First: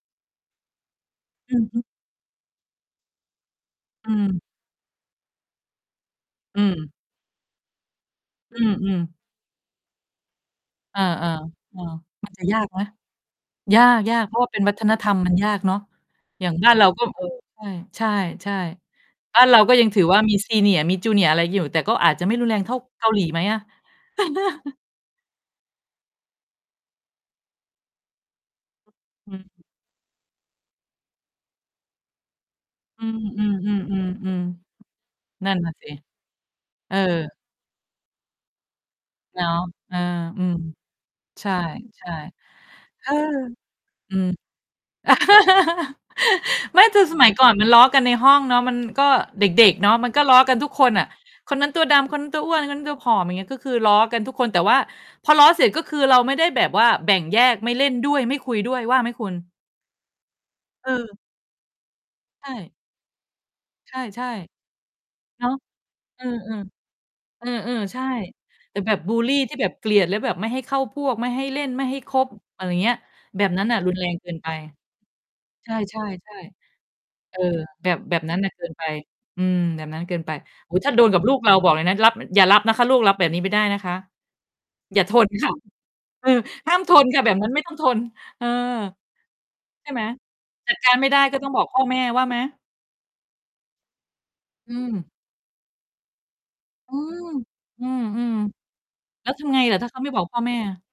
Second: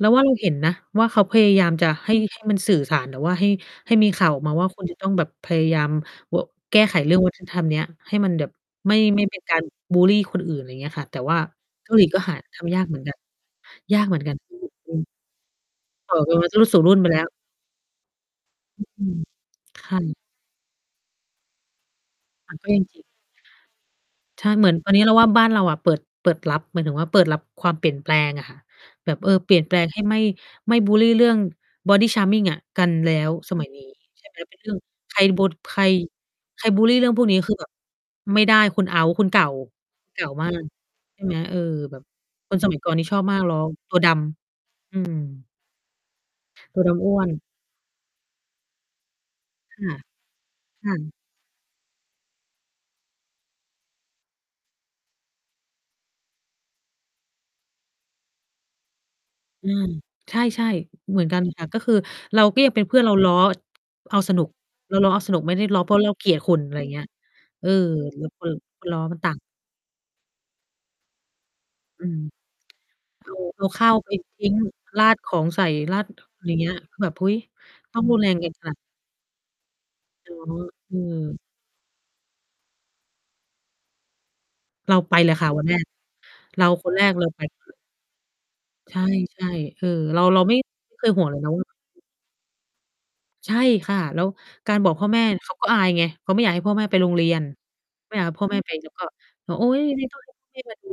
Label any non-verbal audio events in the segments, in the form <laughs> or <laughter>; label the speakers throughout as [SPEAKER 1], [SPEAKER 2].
[SPEAKER 1] เราว่า เราเห็นนะว่า เขาพยา
[SPEAKER 2] อื
[SPEAKER 1] ย
[SPEAKER 2] อ
[SPEAKER 1] าม
[SPEAKER 2] ฮึ
[SPEAKER 1] จะให้ ให้มันสื่อสาร หรือว่าให้ ให้ม
[SPEAKER 2] อื
[SPEAKER 1] ีข่าว
[SPEAKER 2] ม
[SPEAKER 1] ออกมาว่า คุณจะต้องแบบพยายาม เออ
[SPEAKER 2] อื
[SPEAKER 1] แก้
[SPEAKER 2] ม
[SPEAKER 1] ไขเรื่อง วัฒนธรรม เนี้ย ให้มันแบบ
[SPEAKER 2] อื
[SPEAKER 1] ไม่
[SPEAKER 2] ม ๆ
[SPEAKER 1] ไม่เป็นการ บุลลีคนอื่น อะไรอย่างเงี้ย
[SPEAKER 2] เออ
[SPEAKER 1] ค่ะ แต
[SPEAKER 2] ๆ
[SPEAKER 1] ่ว่า
[SPEAKER 2] เออ
[SPEAKER 1] เกาหลีก็
[SPEAKER 2] มั
[SPEAKER 1] ห
[SPEAKER 2] น
[SPEAKER 1] า
[SPEAKER 2] จะ ย
[SPEAKER 1] ท
[SPEAKER 2] ากไ
[SPEAKER 1] ำย
[SPEAKER 2] หม
[SPEAKER 1] ากเหมือนกัน
[SPEAKER 2] ย
[SPEAKER 1] ยากเหม
[SPEAKER 2] า
[SPEAKER 1] ือ
[SPEAKER 2] ก
[SPEAKER 1] น
[SPEAKER 2] ๆ เ
[SPEAKER 1] กั
[SPEAKER 2] พร
[SPEAKER 1] น
[SPEAKER 2] าะว่า
[SPEAKER 1] อื
[SPEAKER 2] เป็น
[SPEAKER 1] อ
[SPEAKER 2] วัฒ
[SPEAKER 1] อื
[SPEAKER 2] น
[SPEAKER 1] ม
[SPEAKER 2] ธรรม มันยากเนาะ
[SPEAKER 1] บอกเลยว
[SPEAKER 2] อย
[SPEAKER 1] ่
[SPEAKER 2] ่
[SPEAKER 1] า
[SPEAKER 2] างบ้า
[SPEAKER 1] ส
[SPEAKER 2] น
[SPEAKER 1] ู่
[SPEAKER 2] เรา
[SPEAKER 1] รุ่น
[SPEAKER 2] ก็
[SPEAKER 1] ไปแล้ว
[SPEAKER 2] เออ ใช่
[SPEAKER 1] อือ
[SPEAKER 2] ๆ
[SPEAKER 1] อืม
[SPEAKER 2] ๆ บ้านเราก็
[SPEAKER 1] ใ
[SPEAKER 2] ยั
[SPEAKER 1] ค
[SPEAKER 2] ง ถือ
[SPEAKER 1] ร
[SPEAKER 2] ว่า มี Senior มี Junior อะไรอยู่ แต่ก็อาจจะไม่รุน
[SPEAKER 1] ม
[SPEAKER 2] แ
[SPEAKER 1] ั
[SPEAKER 2] ร
[SPEAKER 1] น
[SPEAKER 2] ง
[SPEAKER 1] ก็
[SPEAKER 2] เท่า
[SPEAKER 1] ยังจ
[SPEAKER 2] เก
[SPEAKER 1] ิ
[SPEAKER 2] าหลีไหมอะ?
[SPEAKER 1] ใช่ เหมือน
[SPEAKER 2] <laughs>
[SPEAKER 1] ตอนนี้เราว่า บ้านเราเปิด เปิดรับ หมายถึงว่า เปิดรับความเปลี่ยนแปลงอะค่ะ แบบ เ
[SPEAKER 2] อ
[SPEAKER 1] อ
[SPEAKER 2] ื
[SPEAKER 1] อ เปลี่ย
[SPEAKER 2] ม
[SPEAKER 1] นแปลงให้ไม่ ไม่บุลลีเรื่อง body charming อะกัน
[SPEAKER 2] อื
[SPEAKER 1] แล้ว สมัยนี้ ใช่ไห
[SPEAKER 2] อ
[SPEAKER 1] ม
[SPEAKER 2] ๆ ๆ
[SPEAKER 1] เป็นเรื่อง ใคร
[SPEAKER 2] ๆ
[SPEAKER 1] บุ
[SPEAKER 2] ๆ นั่นนะ
[SPEAKER 1] ใคร
[SPEAKER 2] สิ
[SPEAKER 1] ใครบุล
[SPEAKER 2] เ
[SPEAKER 1] ล
[SPEAKER 2] อ
[SPEAKER 1] ี
[SPEAKER 2] อ
[SPEAKER 1] เรื่องพวกนี้ คือแบบไม่ได้ คุณเอาต์ คุณเก
[SPEAKER 2] เน
[SPEAKER 1] ่
[SPEAKER 2] า
[SPEAKER 1] า
[SPEAKER 2] ะ เออ
[SPEAKER 1] เก่า
[SPEAKER 2] อื
[SPEAKER 1] มา
[SPEAKER 2] ม
[SPEAKER 1] ก ใช่ไหม
[SPEAKER 2] ใช
[SPEAKER 1] เ
[SPEAKER 2] ่
[SPEAKER 1] ออ แบ
[SPEAKER 2] ใ
[SPEAKER 1] บ
[SPEAKER 2] ช่
[SPEAKER 1] คน สมัยก่อนน
[SPEAKER 2] เ
[SPEAKER 1] ี่
[SPEAKER 2] ออ
[SPEAKER 1] ชอบมากล้อตัวด
[SPEAKER 2] อืม
[SPEAKER 1] ำ อืม
[SPEAKER 2] <laughs>
[SPEAKER 1] ต
[SPEAKER 2] ไม
[SPEAKER 1] ั
[SPEAKER 2] ่
[SPEAKER 1] วด
[SPEAKER 2] แต่
[SPEAKER 1] ำอ
[SPEAKER 2] ส
[SPEAKER 1] ้ว
[SPEAKER 2] มั
[SPEAKER 1] น
[SPEAKER 2] ยก่อนมันล้อกันในห้องเนาะ มันก็ เด็ก
[SPEAKER 1] ค
[SPEAKER 2] ๆ เนา
[SPEAKER 1] ่
[SPEAKER 2] ะ
[SPEAKER 1] ะ
[SPEAKER 2] มันก็ล้อกันทุกค
[SPEAKER 1] ค
[SPEAKER 2] น
[SPEAKER 1] ่
[SPEAKER 2] อะ
[SPEAKER 1] ะ
[SPEAKER 2] "คนนั้นตัวดำ คนนั้นตัวอ้วน คนนั้นตัวผอม" อย่างเงี้ย ก็คือล้อกันทุกคน แต่ว่า พอล้อเสร็จ ก็คือเราไม่ได้แบบว่าแบ่งแยก ไม่เล่นด้วย ไม่คุยด้วย ว่าไหมคุณ?
[SPEAKER 1] อืม ใช่
[SPEAKER 2] เ
[SPEAKER 1] ๆ
[SPEAKER 2] ออ
[SPEAKER 1] เหมือนกันค่ะ ก็คือเร
[SPEAKER 2] ใ
[SPEAKER 1] า
[SPEAKER 2] ช
[SPEAKER 1] ก็ยั
[SPEAKER 2] ่
[SPEAKER 1] งเป็นเพื่อน เรา ล้อ
[SPEAKER 2] ใช
[SPEAKER 1] เอา
[SPEAKER 2] ่
[SPEAKER 1] สนุก เราล้อเอาส
[SPEAKER 2] ๆ
[SPEAKER 1] นุ
[SPEAKER 2] เน
[SPEAKER 1] ก
[SPEAKER 2] า
[SPEAKER 1] ไม
[SPEAKER 2] ะ
[SPEAKER 1] ่ล้อ เพราะเรา
[SPEAKER 2] เอ
[SPEAKER 1] เ
[SPEAKER 2] อ
[SPEAKER 1] กลียดคุณ อะไรอย
[SPEAKER 2] ๆ
[SPEAKER 1] ่างเงี้ย
[SPEAKER 2] เอ
[SPEAKER 1] เออ
[SPEAKER 2] อ ๆ ใช่
[SPEAKER 1] แล้วเปิด
[SPEAKER 2] แต่แบ
[SPEAKER 1] ร
[SPEAKER 2] บ
[SPEAKER 1] อ
[SPEAKER 2] บุ
[SPEAKER 1] มัน
[SPEAKER 2] ล
[SPEAKER 1] ต
[SPEAKER 2] ล
[SPEAKER 1] ั
[SPEAKER 2] ี
[SPEAKER 1] ก
[SPEAKER 2] ที่แบบเกลียด แล้วแบบไม่ให้เข้าพวก ไม่ให้เล่น ไม่ให้
[SPEAKER 1] อื
[SPEAKER 2] ค
[SPEAKER 1] ม
[SPEAKER 2] บ อะไรอย่างเงี้ย
[SPEAKER 1] เอา
[SPEAKER 2] แบบ
[SPEAKER 1] เ
[SPEAKER 2] น
[SPEAKER 1] อ
[SPEAKER 2] ั้
[SPEAKER 1] า
[SPEAKER 2] นอะ
[SPEAKER 1] ข้
[SPEAKER 2] ร
[SPEAKER 1] า
[SPEAKER 2] ุ
[SPEAKER 1] ว
[SPEAKER 2] นแร
[SPEAKER 1] ไป
[SPEAKER 2] งเกิน
[SPEAKER 1] ท
[SPEAKER 2] ไ
[SPEAKER 1] ิ
[SPEAKER 2] ป
[SPEAKER 1] ้ง ราดของใส
[SPEAKER 2] ใ
[SPEAKER 1] ่
[SPEAKER 2] ช
[SPEAKER 1] รา
[SPEAKER 2] ่
[SPEAKER 1] ด อย่างเงี
[SPEAKER 2] ๆ
[SPEAKER 1] ้ย คือแบบ เฮ้
[SPEAKER 2] ๆ เอ
[SPEAKER 1] ย
[SPEAKER 2] อ แบ
[SPEAKER 1] ต
[SPEAKER 2] บ
[SPEAKER 1] ้อง
[SPEAKER 2] แบ
[SPEAKER 1] รุน
[SPEAKER 2] บ
[SPEAKER 1] แร
[SPEAKER 2] นั้
[SPEAKER 1] ง
[SPEAKER 2] นน
[SPEAKER 1] ก
[SPEAKER 2] ่
[SPEAKER 1] ั
[SPEAKER 2] ะ
[SPEAKER 1] น
[SPEAKER 2] เ
[SPEAKER 1] ข
[SPEAKER 2] กิ
[SPEAKER 1] น
[SPEAKER 2] น
[SPEAKER 1] าด
[SPEAKER 2] ไป อืม แบบนั้นเกิน
[SPEAKER 1] อ
[SPEAKER 2] ไป
[SPEAKER 1] ๋อ
[SPEAKER 2] โอ้โฮ ถ้า
[SPEAKER 1] อื
[SPEAKER 2] โดนกับลู
[SPEAKER 1] ม
[SPEAKER 2] กเรา บอกเลยนะ รับ อย่ารับนะคะ ลูกรับแบบนี้ไม่ได้นะคะ
[SPEAKER 1] เรา
[SPEAKER 2] อย่า
[SPEAKER 1] ไ
[SPEAKER 2] ท
[SPEAKER 1] ปเ
[SPEAKER 2] น
[SPEAKER 1] ลยค
[SPEAKER 2] ค
[SPEAKER 1] ่ะ
[SPEAKER 2] ่ะ
[SPEAKER 1] วันแรก
[SPEAKER 2] เออ
[SPEAKER 1] เรา
[SPEAKER 2] ห้าม
[SPEAKER 1] ค
[SPEAKER 2] ท
[SPEAKER 1] นแร
[SPEAKER 2] น
[SPEAKER 1] ก
[SPEAKER 2] ค่ะ
[SPEAKER 1] เร
[SPEAKER 2] แ
[SPEAKER 1] า
[SPEAKER 2] บบ
[SPEAKER 1] ไป
[SPEAKER 2] นั้นไม่
[SPEAKER 1] ก่อ
[SPEAKER 2] ต้อ
[SPEAKER 1] น
[SPEAKER 2] งทน เออ
[SPEAKER 1] ใช่ ๆ เอ
[SPEAKER 2] ใช
[SPEAKER 1] อ
[SPEAKER 2] ่ไหม
[SPEAKER 1] เรา เราไม่
[SPEAKER 2] จัดการ
[SPEAKER 1] เค
[SPEAKER 2] ไม่
[SPEAKER 1] ย
[SPEAKER 2] ได
[SPEAKER 1] ห
[SPEAKER 2] ้
[SPEAKER 1] ่วง เล
[SPEAKER 2] ก็
[SPEAKER 1] ย
[SPEAKER 2] ต
[SPEAKER 1] น
[SPEAKER 2] ้อ
[SPEAKER 1] ะ
[SPEAKER 2] ง
[SPEAKER 1] ว
[SPEAKER 2] บ
[SPEAKER 1] ่
[SPEAKER 2] อ
[SPEAKER 1] า
[SPEAKER 2] กพ่อแม่ว่าไหม?
[SPEAKER 1] ใช่ค่ะ แล้วก
[SPEAKER 2] อื
[SPEAKER 1] ารบอก
[SPEAKER 2] ม
[SPEAKER 1] พ่อแม่ เขาก็อายไง เขาไม่อยากให้พ่อแม่
[SPEAKER 2] อื
[SPEAKER 1] ไปโรง
[SPEAKER 2] ม
[SPEAKER 1] เรียน
[SPEAKER 2] อื
[SPEAKER 1] ไม่อยากให
[SPEAKER 2] ม
[SPEAKER 1] ้พ่อแม่ ไป แล้วก็
[SPEAKER 2] ๆ แล้วท
[SPEAKER 1] บ
[SPEAKER 2] ำ
[SPEAKER 1] อ
[SPEAKER 2] ไ
[SPEAKER 1] ก
[SPEAKER 2] ง
[SPEAKER 1] อุ๊
[SPEAKER 2] ล่ะ
[SPEAKER 1] ย
[SPEAKER 2] ถ้า
[SPEAKER 1] ยิ
[SPEAKER 2] เข
[SPEAKER 1] น
[SPEAKER 2] า
[SPEAKER 1] ดี
[SPEAKER 2] ไม่
[SPEAKER 1] ต้
[SPEAKER 2] บ
[SPEAKER 1] อ
[SPEAKER 2] อ
[SPEAKER 1] น
[SPEAKER 2] ก
[SPEAKER 1] รั
[SPEAKER 2] พ
[SPEAKER 1] บ
[SPEAKER 2] ่อแม่
[SPEAKER 1] ที่
[SPEAKER 2] อ
[SPEAKER 1] ม
[SPEAKER 2] ะ?
[SPEAKER 1] าดู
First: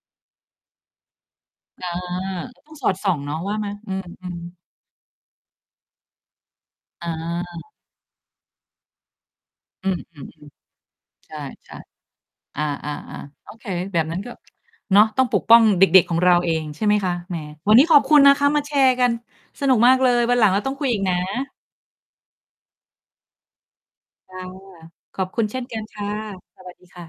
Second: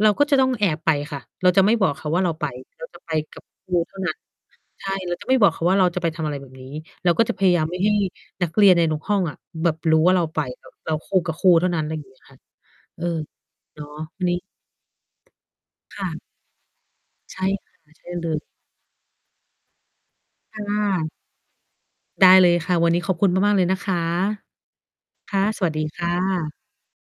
[SPEAKER 1] เราก็จะต้องแอบไปค่ะ เราจะไม่
[SPEAKER 2] อ
[SPEAKER 1] บ
[SPEAKER 2] า
[SPEAKER 1] อกเขาว่า เราไป
[SPEAKER 2] ก็ต้อง
[SPEAKER 1] เร
[SPEAKER 2] ส
[SPEAKER 1] า
[SPEAKER 2] อด
[SPEAKER 1] จะ
[SPEAKER 2] ส่
[SPEAKER 1] ไป
[SPEAKER 2] องเนา
[SPEAKER 1] ก
[SPEAKER 2] ะ
[SPEAKER 1] ับ
[SPEAKER 2] ว่าไห
[SPEAKER 1] ค
[SPEAKER 2] ม?
[SPEAKER 1] รู
[SPEAKER 2] อื
[SPEAKER 1] เท่านั้น
[SPEAKER 2] ม ๆ
[SPEAKER 1] ใช่ เราจะไม่บอกเขาว่า เราจะไปทำอะไรแบบนี้
[SPEAKER 2] อ
[SPEAKER 1] เร
[SPEAKER 2] า
[SPEAKER 1] าก็จะพยายาม ไม่ให้ นักเรียนในทุกห้องอะ แบบ
[SPEAKER 2] อื
[SPEAKER 1] ร
[SPEAKER 2] ม
[SPEAKER 1] ู้ว่
[SPEAKER 2] อ
[SPEAKER 1] า
[SPEAKER 2] ื
[SPEAKER 1] เรา
[SPEAKER 2] อ
[SPEAKER 1] ไป แบบเราโค
[SPEAKER 2] ๆ ใ
[SPEAKER 1] ก
[SPEAKER 2] ช
[SPEAKER 1] ับ
[SPEAKER 2] ่
[SPEAKER 1] ครูเท่านั้น อะไรอย่างเงี้ยค่ะ
[SPEAKER 2] ๆ อา
[SPEAKER 1] เออ
[SPEAKER 2] ๆ ๆ โอเค
[SPEAKER 1] เนาะ
[SPEAKER 2] แบบนั้
[SPEAKER 1] วั
[SPEAKER 2] น
[SPEAKER 1] น
[SPEAKER 2] ก็
[SPEAKER 1] นี้
[SPEAKER 2] เนาะ ต้องปกป้องเด
[SPEAKER 1] ค
[SPEAKER 2] ็ก
[SPEAKER 1] ่
[SPEAKER 2] ๆ ของ
[SPEAKER 1] ะ
[SPEAKER 2] เราเอง ใช่ไหมคะ แห
[SPEAKER 1] ใ
[SPEAKER 2] ม
[SPEAKER 1] ช่ค
[SPEAKER 2] ว
[SPEAKER 1] ่
[SPEAKER 2] ั
[SPEAKER 1] ะ
[SPEAKER 2] นนี้ขอ
[SPEAKER 1] ใ
[SPEAKER 2] บ
[SPEAKER 1] ช่
[SPEAKER 2] คุณ
[SPEAKER 1] เล
[SPEAKER 2] นะ
[SPEAKER 1] ย
[SPEAKER 2] คะ มาแชร์กันสนุกมากเลย วันหลังเ
[SPEAKER 1] ค
[SPEAKER 2] รา
[SPEAKER 1] ่
[SPEAKER 2] ต้องคุย อีก
[SPEAKER 1] ะ
[SPEAKER 2] นะ
[SPEAKER 1] ได้เลยค่ะ วันนี้ขอบคุณมาก ๆ เลยนะคะ
[SPEAKER 2] จ้ะ ขอบ
[SPEAKER 1] ค
[SPEAKER 2] ค
[SPEAKER 1] ่
[SPEAKER 2] ุ
[SPEAKER 1] ะ
[SPEAKER 2] ณเช่
[SPEAKER 1] ส
[SPEAKER 2] น
[SPEAKER 1] วั
[SPEAKER 2] ก
[SPEAKER 1] ส
[SPEAKER 2] ั
[SPEAKER 1] ด
[SPEAKER 2] น
[SPEAKER 1] ี
[SPEAKER 2] ค
[SPEAKER 1] ค
[SPEAKER 2] ่ะ
[SPEAKER 1] ่ะ
[SPEAKER 2] สวัสดีค่ะ